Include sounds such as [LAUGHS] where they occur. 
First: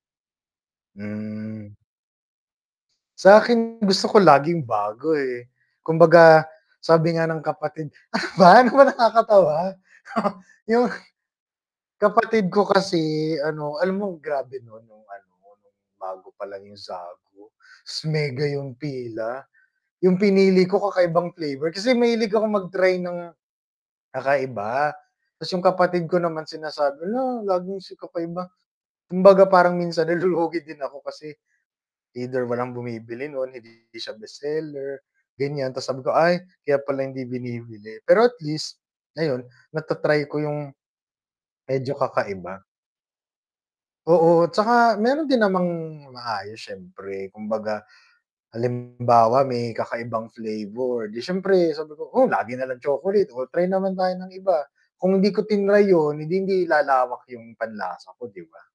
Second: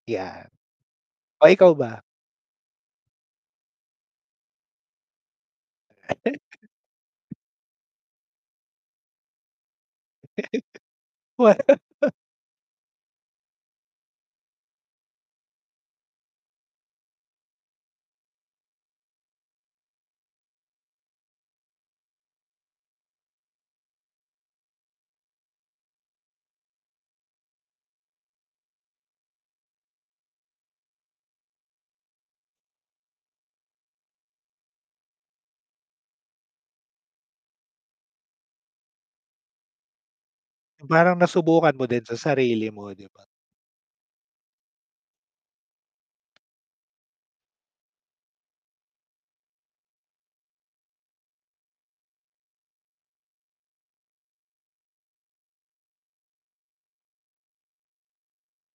Yan. Oh, Hmm. ikaw ba? Sa'kin gusto ko laging bago, eh. Kumbaga, sabi nga [CHUCKLES] ng kapatid ano ba, ano ba nakakatawa? [CHUCKLES] Yung, [CHUCKLES] Wa [LAUGHS] kapatid ko kasi ano, alam mo grabe nun nung ano, nung bago palang yung Zagu, ta's mega yung pila? Yung pinili ko kakaibang flavor, kasi mahilig ako mag-try ng kakaiba. Tas yung kapatid ko naman sinasabi, "Hala, laging si kakaiba." Kumbaga parang minsan nalulugi din ako kasi either walang bumibili nun, hindi siya best seller, ganyan. Tapos sabi ko, "Ay, kaya pala hindi binibili." Pero at least, ayon, nata-try ko yung Yung parang nasubukan mo medyo din sa kakaiba. sarili mo, di ba? Oo, tsaka meron din namang maayos syempre, kumbaga, halimbawa may kakaibang flavor, di siyempre sabi ko, "O, lagi nalang chocolate o try naman tayo ng iba." Kung hindi ko tinray yun, eh, di hindi lalawak yung panlasa ko, di ba?